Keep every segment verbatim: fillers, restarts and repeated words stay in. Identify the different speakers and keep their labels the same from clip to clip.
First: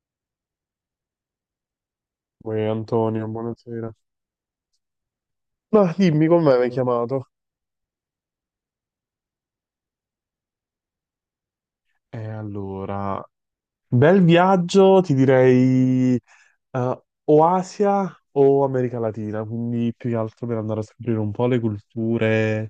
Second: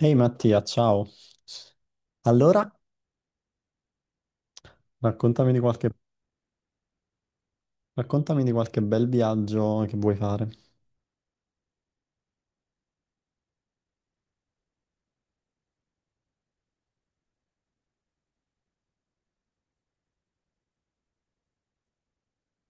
Speaker 1: Ehi Mattia, ciao. Allora,
Speaker 2: Uè, Antonio, buonasera.
Speaker 1: raccontami di qualche,
Speaker 2: Ma dimmi, come mi hai chiamato?
Speaker 1: raccontami di qualche bel viaggio che vuoi fare.
Speaker 2: E allora, bel viaggio, ti direi eh, o Asia o America Latina, quindi più che altro per andare a scoprire un po' le culture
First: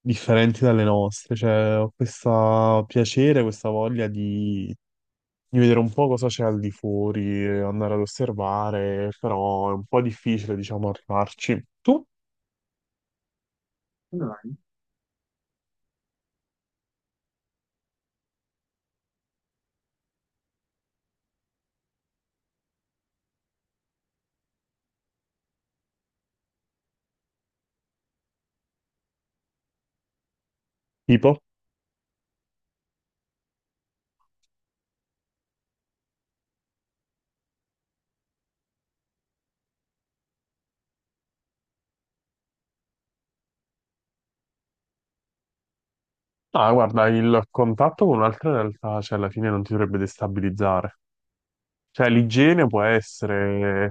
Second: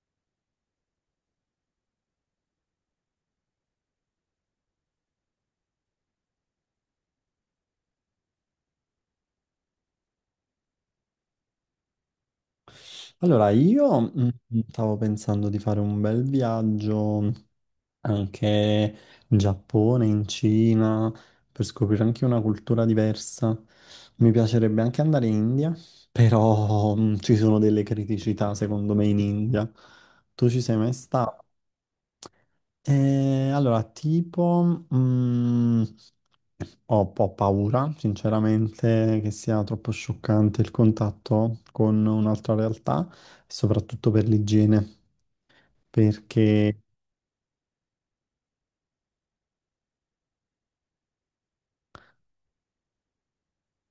Speaker 2: differenti dalle nostre. Cioè, ho questo piacere, questa voglia di, di vedere un po' cosa c'è al di fuori, andare ad osservare, però è un po' difficile, diciamo, arrivarci. Tu?
Speaker 1: Allora, io
Speaker 2: Come
Speaker 1: mm,
Speaker 2: mai?
Speaker 1: mm, stavo pensando di fare un bel viaggio anche in Giappone, in Cina, per scoprire anche una cultura diversa. Mi piacerebbe anche andare in India, però mm, ci sono delle criticità secondo me in India. Tu ci sei mai
Speaker 2: Tipo?
Speaker 1: stato? Eh, allora, tipo, mm, ho un po' paura, sinceramente, che sia troppo scioccante il contatto con un'altra realtà, soprattutto per l'igiene,
Speaker 2: No,
Speaker 1: perché
Speaker 2: guarda, il contatto con un'altra realtà, cioè, alla fine non ti dovrebbe destabilizzare. Cioè, l'igiene può essere,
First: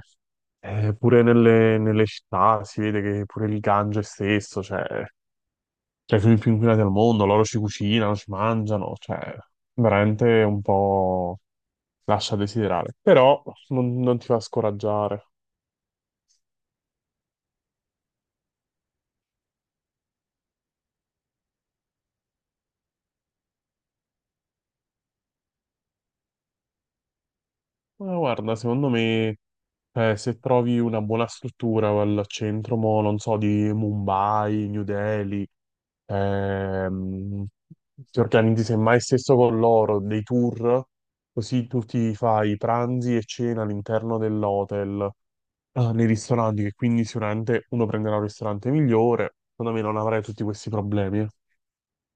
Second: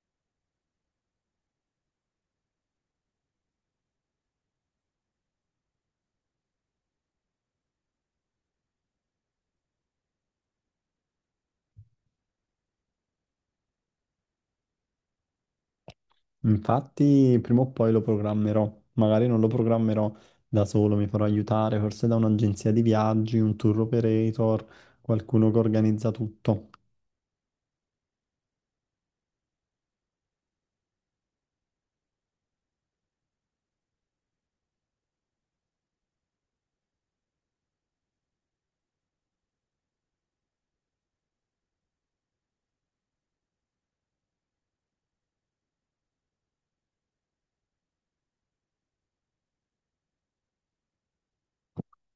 Speaker 2: eh, pure nelle, nelle città, si vede che pure il Gange stesso, cioè, tra i fiumi più inquinati al mondo, loro ci cucinano, ci mangiano, cioè, veramente un po' lascia a desiderare. Però non, non ti fa scoraggiare.
Speaker 1: infatti prima o poi lo programmerò, magari non lo programmerò da solo, mi farò aiutare forse da un'agenzia di viaggi, un tour operator, qualcuno che organizza tutto.
Speaker 2: Ma guarda, secondo me... Eh, se trovi una buona struttura al centro, mo, non so, di Mumbai, New Delhi, Ehm, ti organizzi semmai stesso con loro dei tour, così tu ti fai pranzi e cena all'interno dell'hotel, eh, nei ristoranti, che quindi sicuramente uno prenderà un ristorante migliore. Secondo me non avrai tutti questi problemi.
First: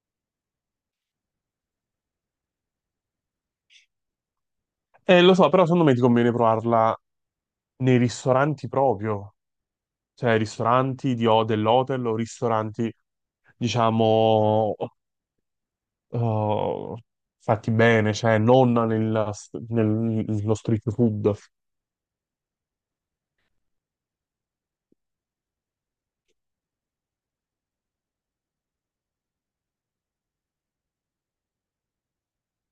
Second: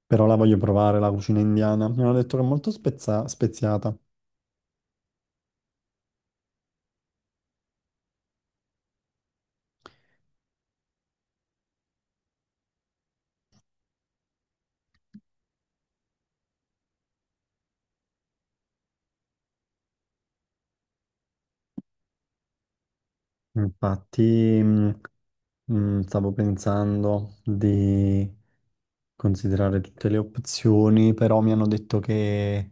Speaker 1: Però la voglio provare, la cucina indiana. Mi hanno detto che è molto spezza- speziata.
Speaker 2: Eh, lo so, però secondo me ti conviene provarla nei ristoranti proprio, cioè ristoranti di ho dell'hotel o ristoranti, diciamo, eh, fatti bene, cioè non nel- nello street food.
Speaker 1: Infatti, mh, mh, stavo pensando di considerare tutte le opzioni, però mi hanno detto che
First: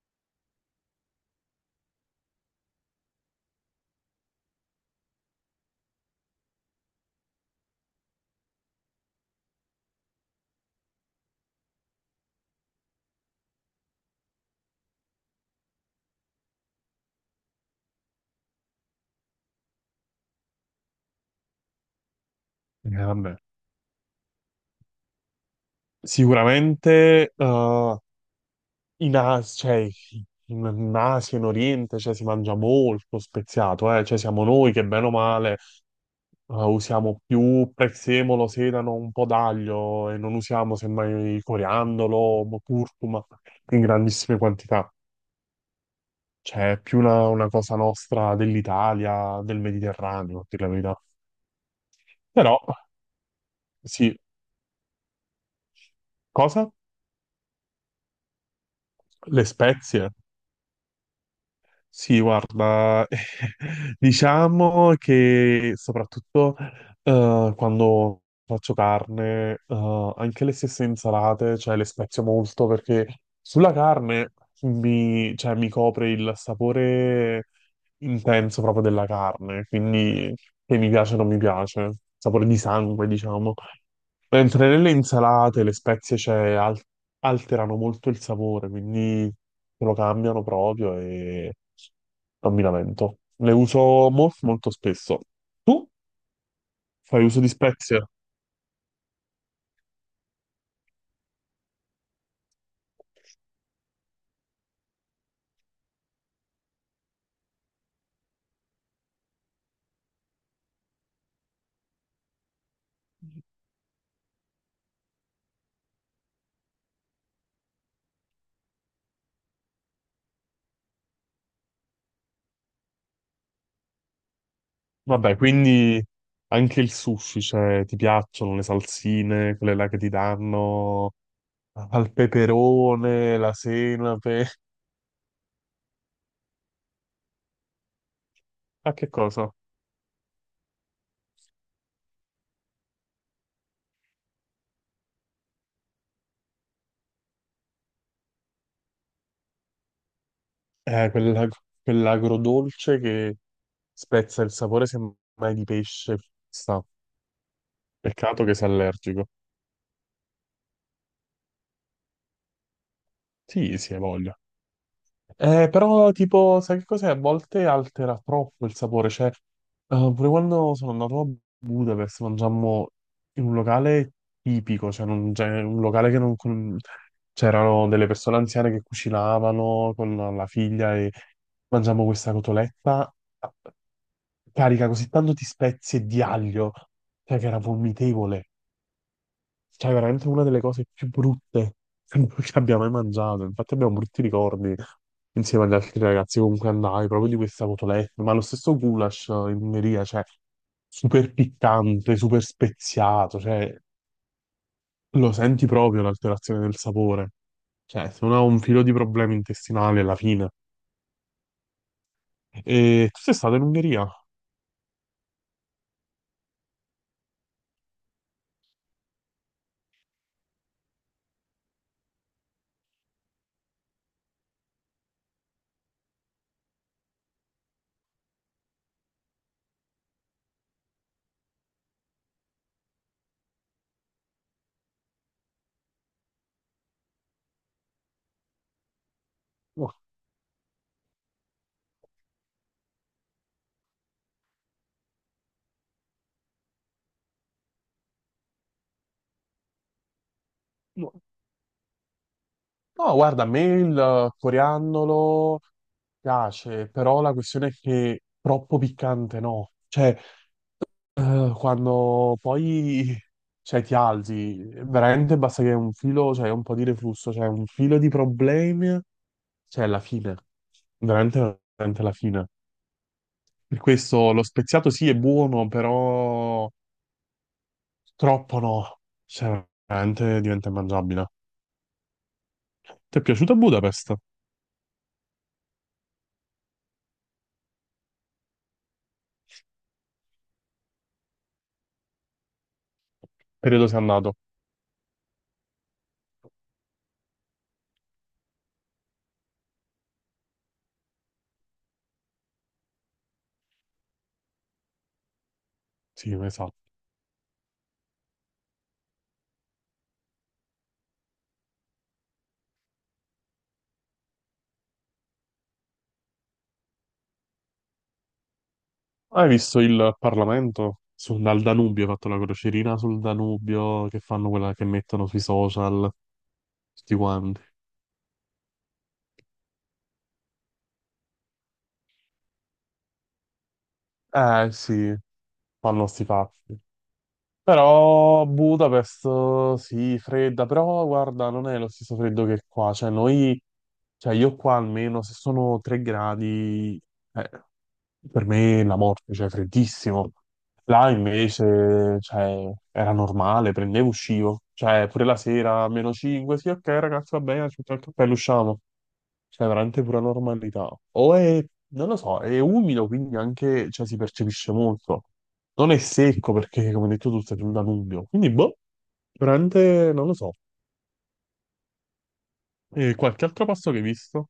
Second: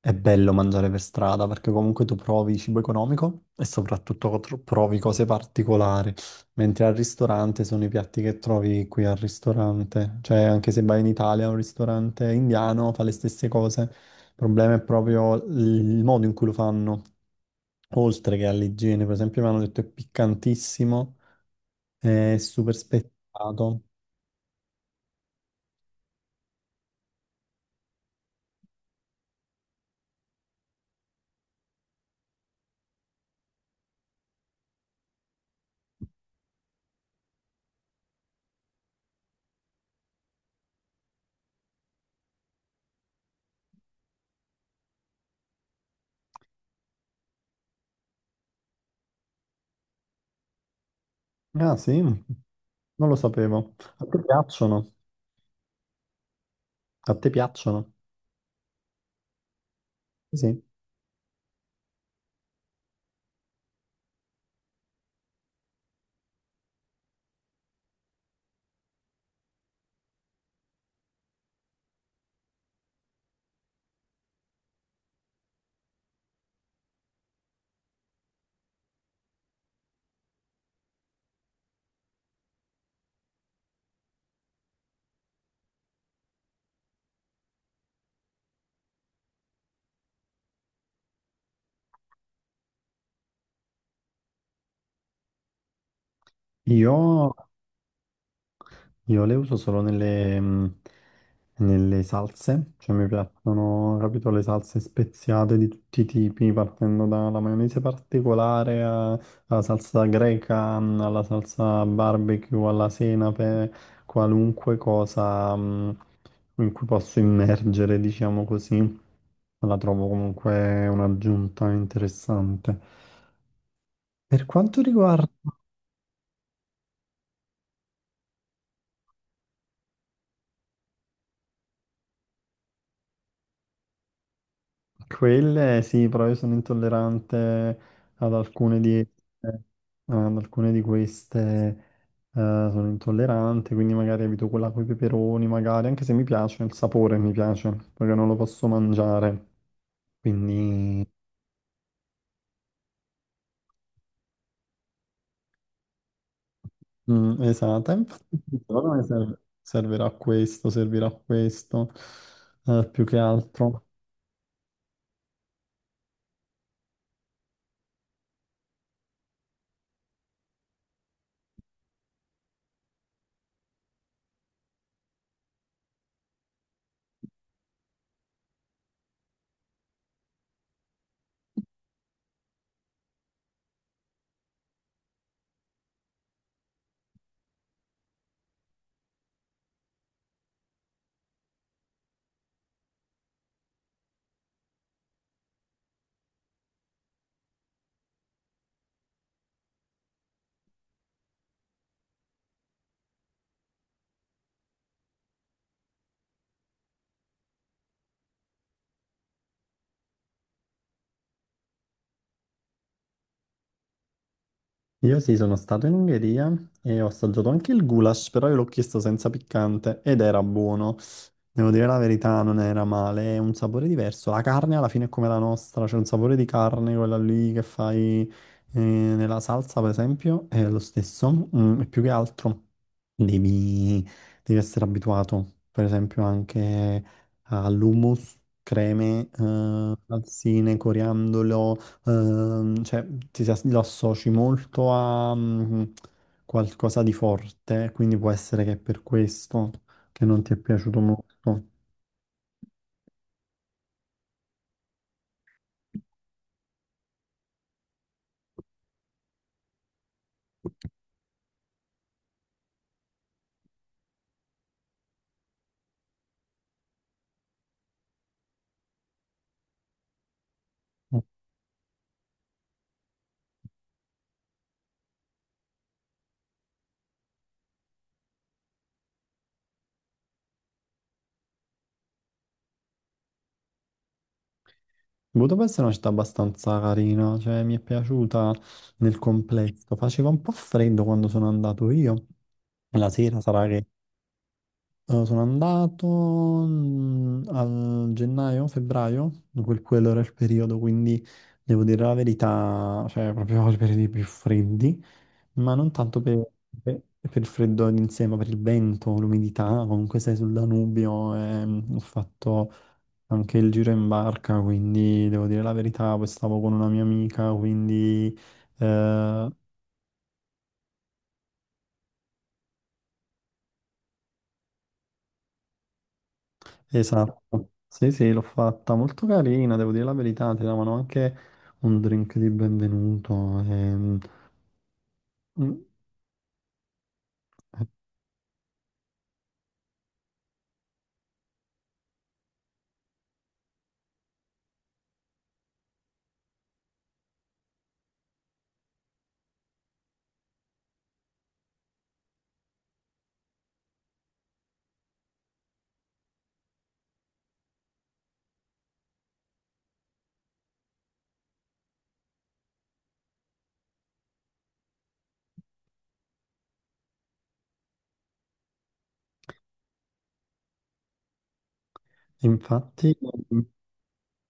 Speaker 1: è bello mangiare per strada perché comunque tu provi cibo economico e soprattutto cotro- provi cose particolari, mentre al ristorante sono i piatti che trovi qui al ristorante. Cioè, anche se vai in Italia a un ristorante indiano fa le stesse cose. Il problema è proprio il modo in cui lo fanno, oltre che all'igiene. Per esempio, mi hanno detto è piccantissimo. È super
Speaker 2: Eh, vabbè.
Speaker 1: spettato.
Speaker 2: Sicuramente eh, in As- cioè, in in Asia, in Oriente, cioè, si mangia molto speziato, eh. Cioè, siamo noi che bene o male eh, usiamo più prezzemolo, sedano, un po' d'aglio e non usiamo semmai coriandolo, mo- curcuma in grandissime quantità. Cioè, è più una, una cosa nostra dell'Italia, del Mediterraneo, a dire la verità.
Speaker 1: Ah, sì,
Speaker 2: Però,
Speaker 1: non lo sapevo. A
Speaker 2: sì,
Speaker 1: te piacciono?
Speaker 2: cosa?
Speaker 1: A te piacciono?
Speaker 2: Le spezie.
Speaker 1: Sì.
Speaker 2: Sì, guarda, diciamo che soprattutto eh, quando faccio carne, eh, anche le stesse insalate, cioè le spezio molto perché sulla carne mi, cioè, mi copre il sapore intenso proprio della carne, quindi che mi piace o non mi piace, sapore di sangue, diciamo. Mentre nelle insalate le spezie cioè, al- alterano molto il sapore, quindi lo cambiano proprio e non mi lamento. Le uso molto, molto spesso. Tu
Speaker 1: Io
Speaker 2: fai uso di spezie?
Speaker 1: Io le uso solo nelle, mh, nelle salse, cioè mi piacciono, capito, le salse speziate di tutti i tipi, partendo dalla maionese particolare a- alla salsa greca, mh, alla salsa barbecue, alla senape, qualunque cosa, mh, in cui posso immergere, diciamo così, la trovo comunque un'aggiunta interessante. Per quanto riguarda.
Speaker 2: Vabbè, quindi anche il sushi, cioè, ti piacciono le salsine, quelle là che ti danno al peperone, la senape.
Speaker 1: Quelle sì, però io sono intollerante ad alcune
Speaker 2: A
Speaker 1: di, eh,
Speaker 2: che cosa?
Speaker 1: ad alcune di queste, eh, sono intollerante, quindi magari evito quella con i peperoni, magari, anche se mi piace, il sapore mi piace, perché non lo posso mangiare. Quindi,
Speaker 2: Eh, quella- quell'agrodolce che spezza il sapore semmai di pesce. Sta.
Speaker 1: mm, esatto, e infatti
Speaker 2: Peccato che sei
Speaker 1: secondo me
Speaker 2: allergico.
Speaker 1: ser- servirà a questo, servirà a questo, eh, più che
Speaker 2: Sì,
Speaker 1: altro.
Speaker 2: sì, hai voglia. Eh, però, tipo, sai che cos'è? A volte altera troppo il sapore. Cioè, eh, pure quando sono andato a Budapest, mangiammo in un locale tipico, cioè non- cioè, un locale che non... con- C'erano delle persone anziane che cucinavano con la figlia e mangiammo questa cotoletta carica così tanto di spezie e di aglio, cioè che era vomitevole. Cioè, veramente una delle cose più brutte che abbiamo mai mangiato. Infatti abbiamo brutti ricordi insieme agli altri ragazzi comunque andai, proprio di questa cotoletta, ma lo stesso goulash eh, in Ungheria, cioè, super piccante, super speziato, cioè, lo senti proprio l'alterazione del sapore. Cioè, se uno ha un filo di problemi intestinali alla fine. E tu sei stato in Ungheria?
Speaker 1: Io sì, sono stato in Ungheria e ho assaggiato anche il goulash, però io l'ho chiesto senza piccante ed era buono. Devo dire la verità, non era male, è un sapore diverso. La carne alla fine è come la nostra, c'è un sapore di carne, quella lì che fai eh, nella salsa, per esempio, è lo stesso. Mm, e più che altro devi, devi essere abituato, per esempio, anche all'hummus, creme, eh,
Speaker 2: No,
Speaker 1: salsine, coriandolo, ehm, cioè ti, si as- lo associ molto a mm, qualcosa di forte, quindi può essere che è per questo che non ti è piaciuto
Speaker 2: no.
Speaker 1: molto.
Speaker 2: No, guarda, a me il coriandolo piace, però la questione è che troppo piccante no. Cioè, eh, quando poi cioè, ti alzi, veramente basta che un filo, cioè un po' di reflusso, cioè un filo di problemi, cioè la fine, veramente, veramente la fine. Per questo lo speziato sì è buono, però troppo no, cioè veramente diventa immangiabile. Ti è piaciuta Budapest?
Speaker 1: Budapest è una città abbastanza carina, cioè mi è piaciuta nel complesso. Faceva un po' freddo quando sono andato io. La sera sarà che
Speaker 2: Periodo sei andato?
Speaker 1: eh, sono andato mm, a gennaio, febbraio, quel- quello era il periodo, quindi devo dire la verità, cioè proprio i periodi più freddi, ma non tanto
Speaker 2: Sì,
Speaker 1: per,
Speaker 2: esatto.
Speaker 1: per- per il freddo in sé, ma per il vento, l'umidità, comunque sei sul Danubio, ehm, ho fatto anche il giro in barca, quindi devo dire la verità, poi stavo con una mia amica, quindi eh,
Speaker 2: Hai visto il Parlamento? Sul, dal Danubio, ha fatto la crocerina sul Danubio che fanno quella che mettono sui social, tutti quanti.
Speaker 1: esatto. Sì, sì, l'ho fatta molto carina, devo dire la verità, ti davano anche un drink di benvenuto. ehm,
Speaker 2: Eh sì,
Speaker 1: mm,
Speaker 2: fanno sti fatti.
Speaker 1: eh,
Speaker 2: Però Budapest sì, fredda, però guarda, non è lo stesso freddo che qua. Cioè, noi, cioè io qua almeno se sono tre gradi, eh, per me la morte, cioè freddissimo. Là invece, cioè, era normale, prendevo, uscivo. Cioè, pure la sera, meno cinque, sì, ok ragazzi, va bene, ci mettiamo il cappello, usciamo. Cioè, veramente pura normalità. O è, non lo so, è umido, quindi anche, cioè, si percepisce molto. Non è secco, perché, come hai detto tu, sei sul Danubio. Quindi, boh, veramente, non lo so. E
Speaker 1: Infatti,
Speaker 2: qualche altro passo che hai visto?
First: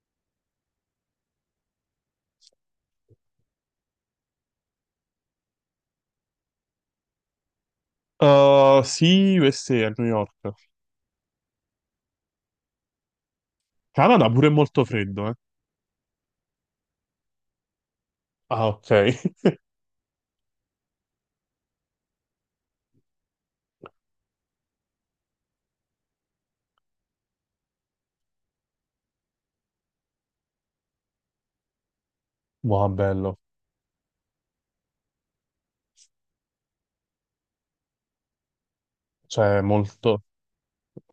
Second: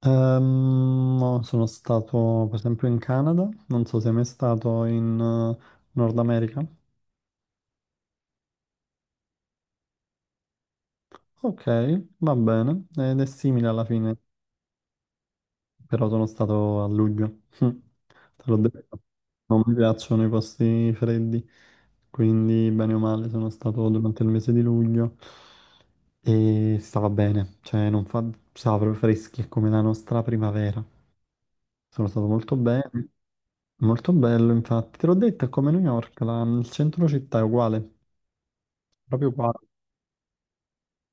Speaker 1: ehm, no, sono stato per esempio in Canada, non so se è mai stato in eh, Nord America.
Speaker 2: Uh, sì, USA a a New York.
Speaker 1: Ok, va bene, ed è simile alla fine.
Speaker 2: Canada pure è molto freddo, eh.
Speaker 1: Però sono stato a luglio, te l'ho
Speaker 2: Ah, ok.
Speaker 1: detto. Non mi piacciono i posti freddi, quindi bene o male sono stato durante il mese di luglio e stava bene, cioè non fa... stava proprio freschi, è come la nostra primavera. Sono stato molto
Speaker 2: Wow,
Speaker 1: bene,
Speaker 2: bello.
Speaker 1: molto bello infatti. Te l'ho detto, è come New York, la- il centro città è uguale, proprio qua.
Speaker 2: Cioè, molto.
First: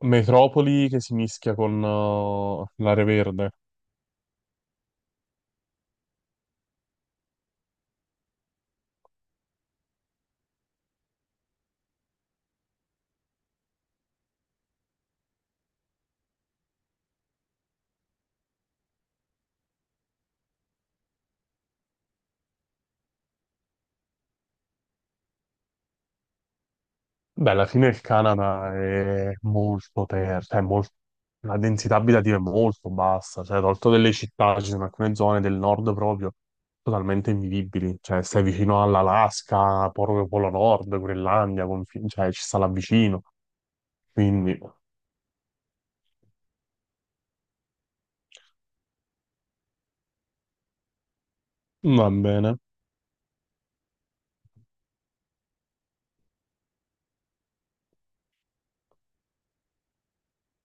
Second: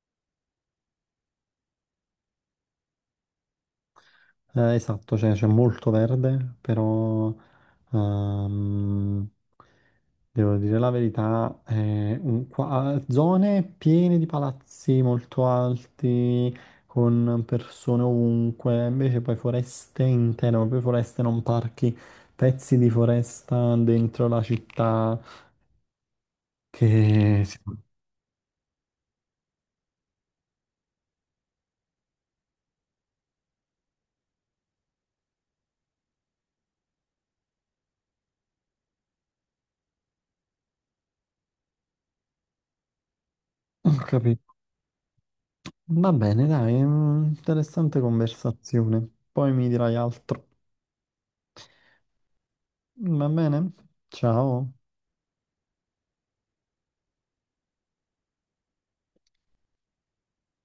Speaker 2: Metropoli che si mischia con uh, l'area verde.
Speaker 1: Eh, esatto, cioè c'è molto verde, però ehm, devo dire la verità, è un- qua- zone piene di palazzi molto alti, con persone ovunque, invece poi foreste intere, proprio foreste, non parchi, pezzi di foresta dentro la città che...
Speaker 2: Beh,
Speaker 1: si-
Speaker 2: alla fine il Canada è molto terra, cioè molto... la densità abitativa è molto bassa, cioè tolto delle città, ci sono alcune zone del nord proprio totalmente invivibili, cioè stai vicino all'Alaska, proprio Polo Nord, Groenlandia, confin- cioè ci sta là vicino,
Speaker 1: Ho capito.
Speaker 2: quindi
Speaker 1: Va bene, dai, mm, interessante conversazione. Poi mi dirai altro.
Speaker 2: va bene.
Speaker 1: Va bene? Ciao.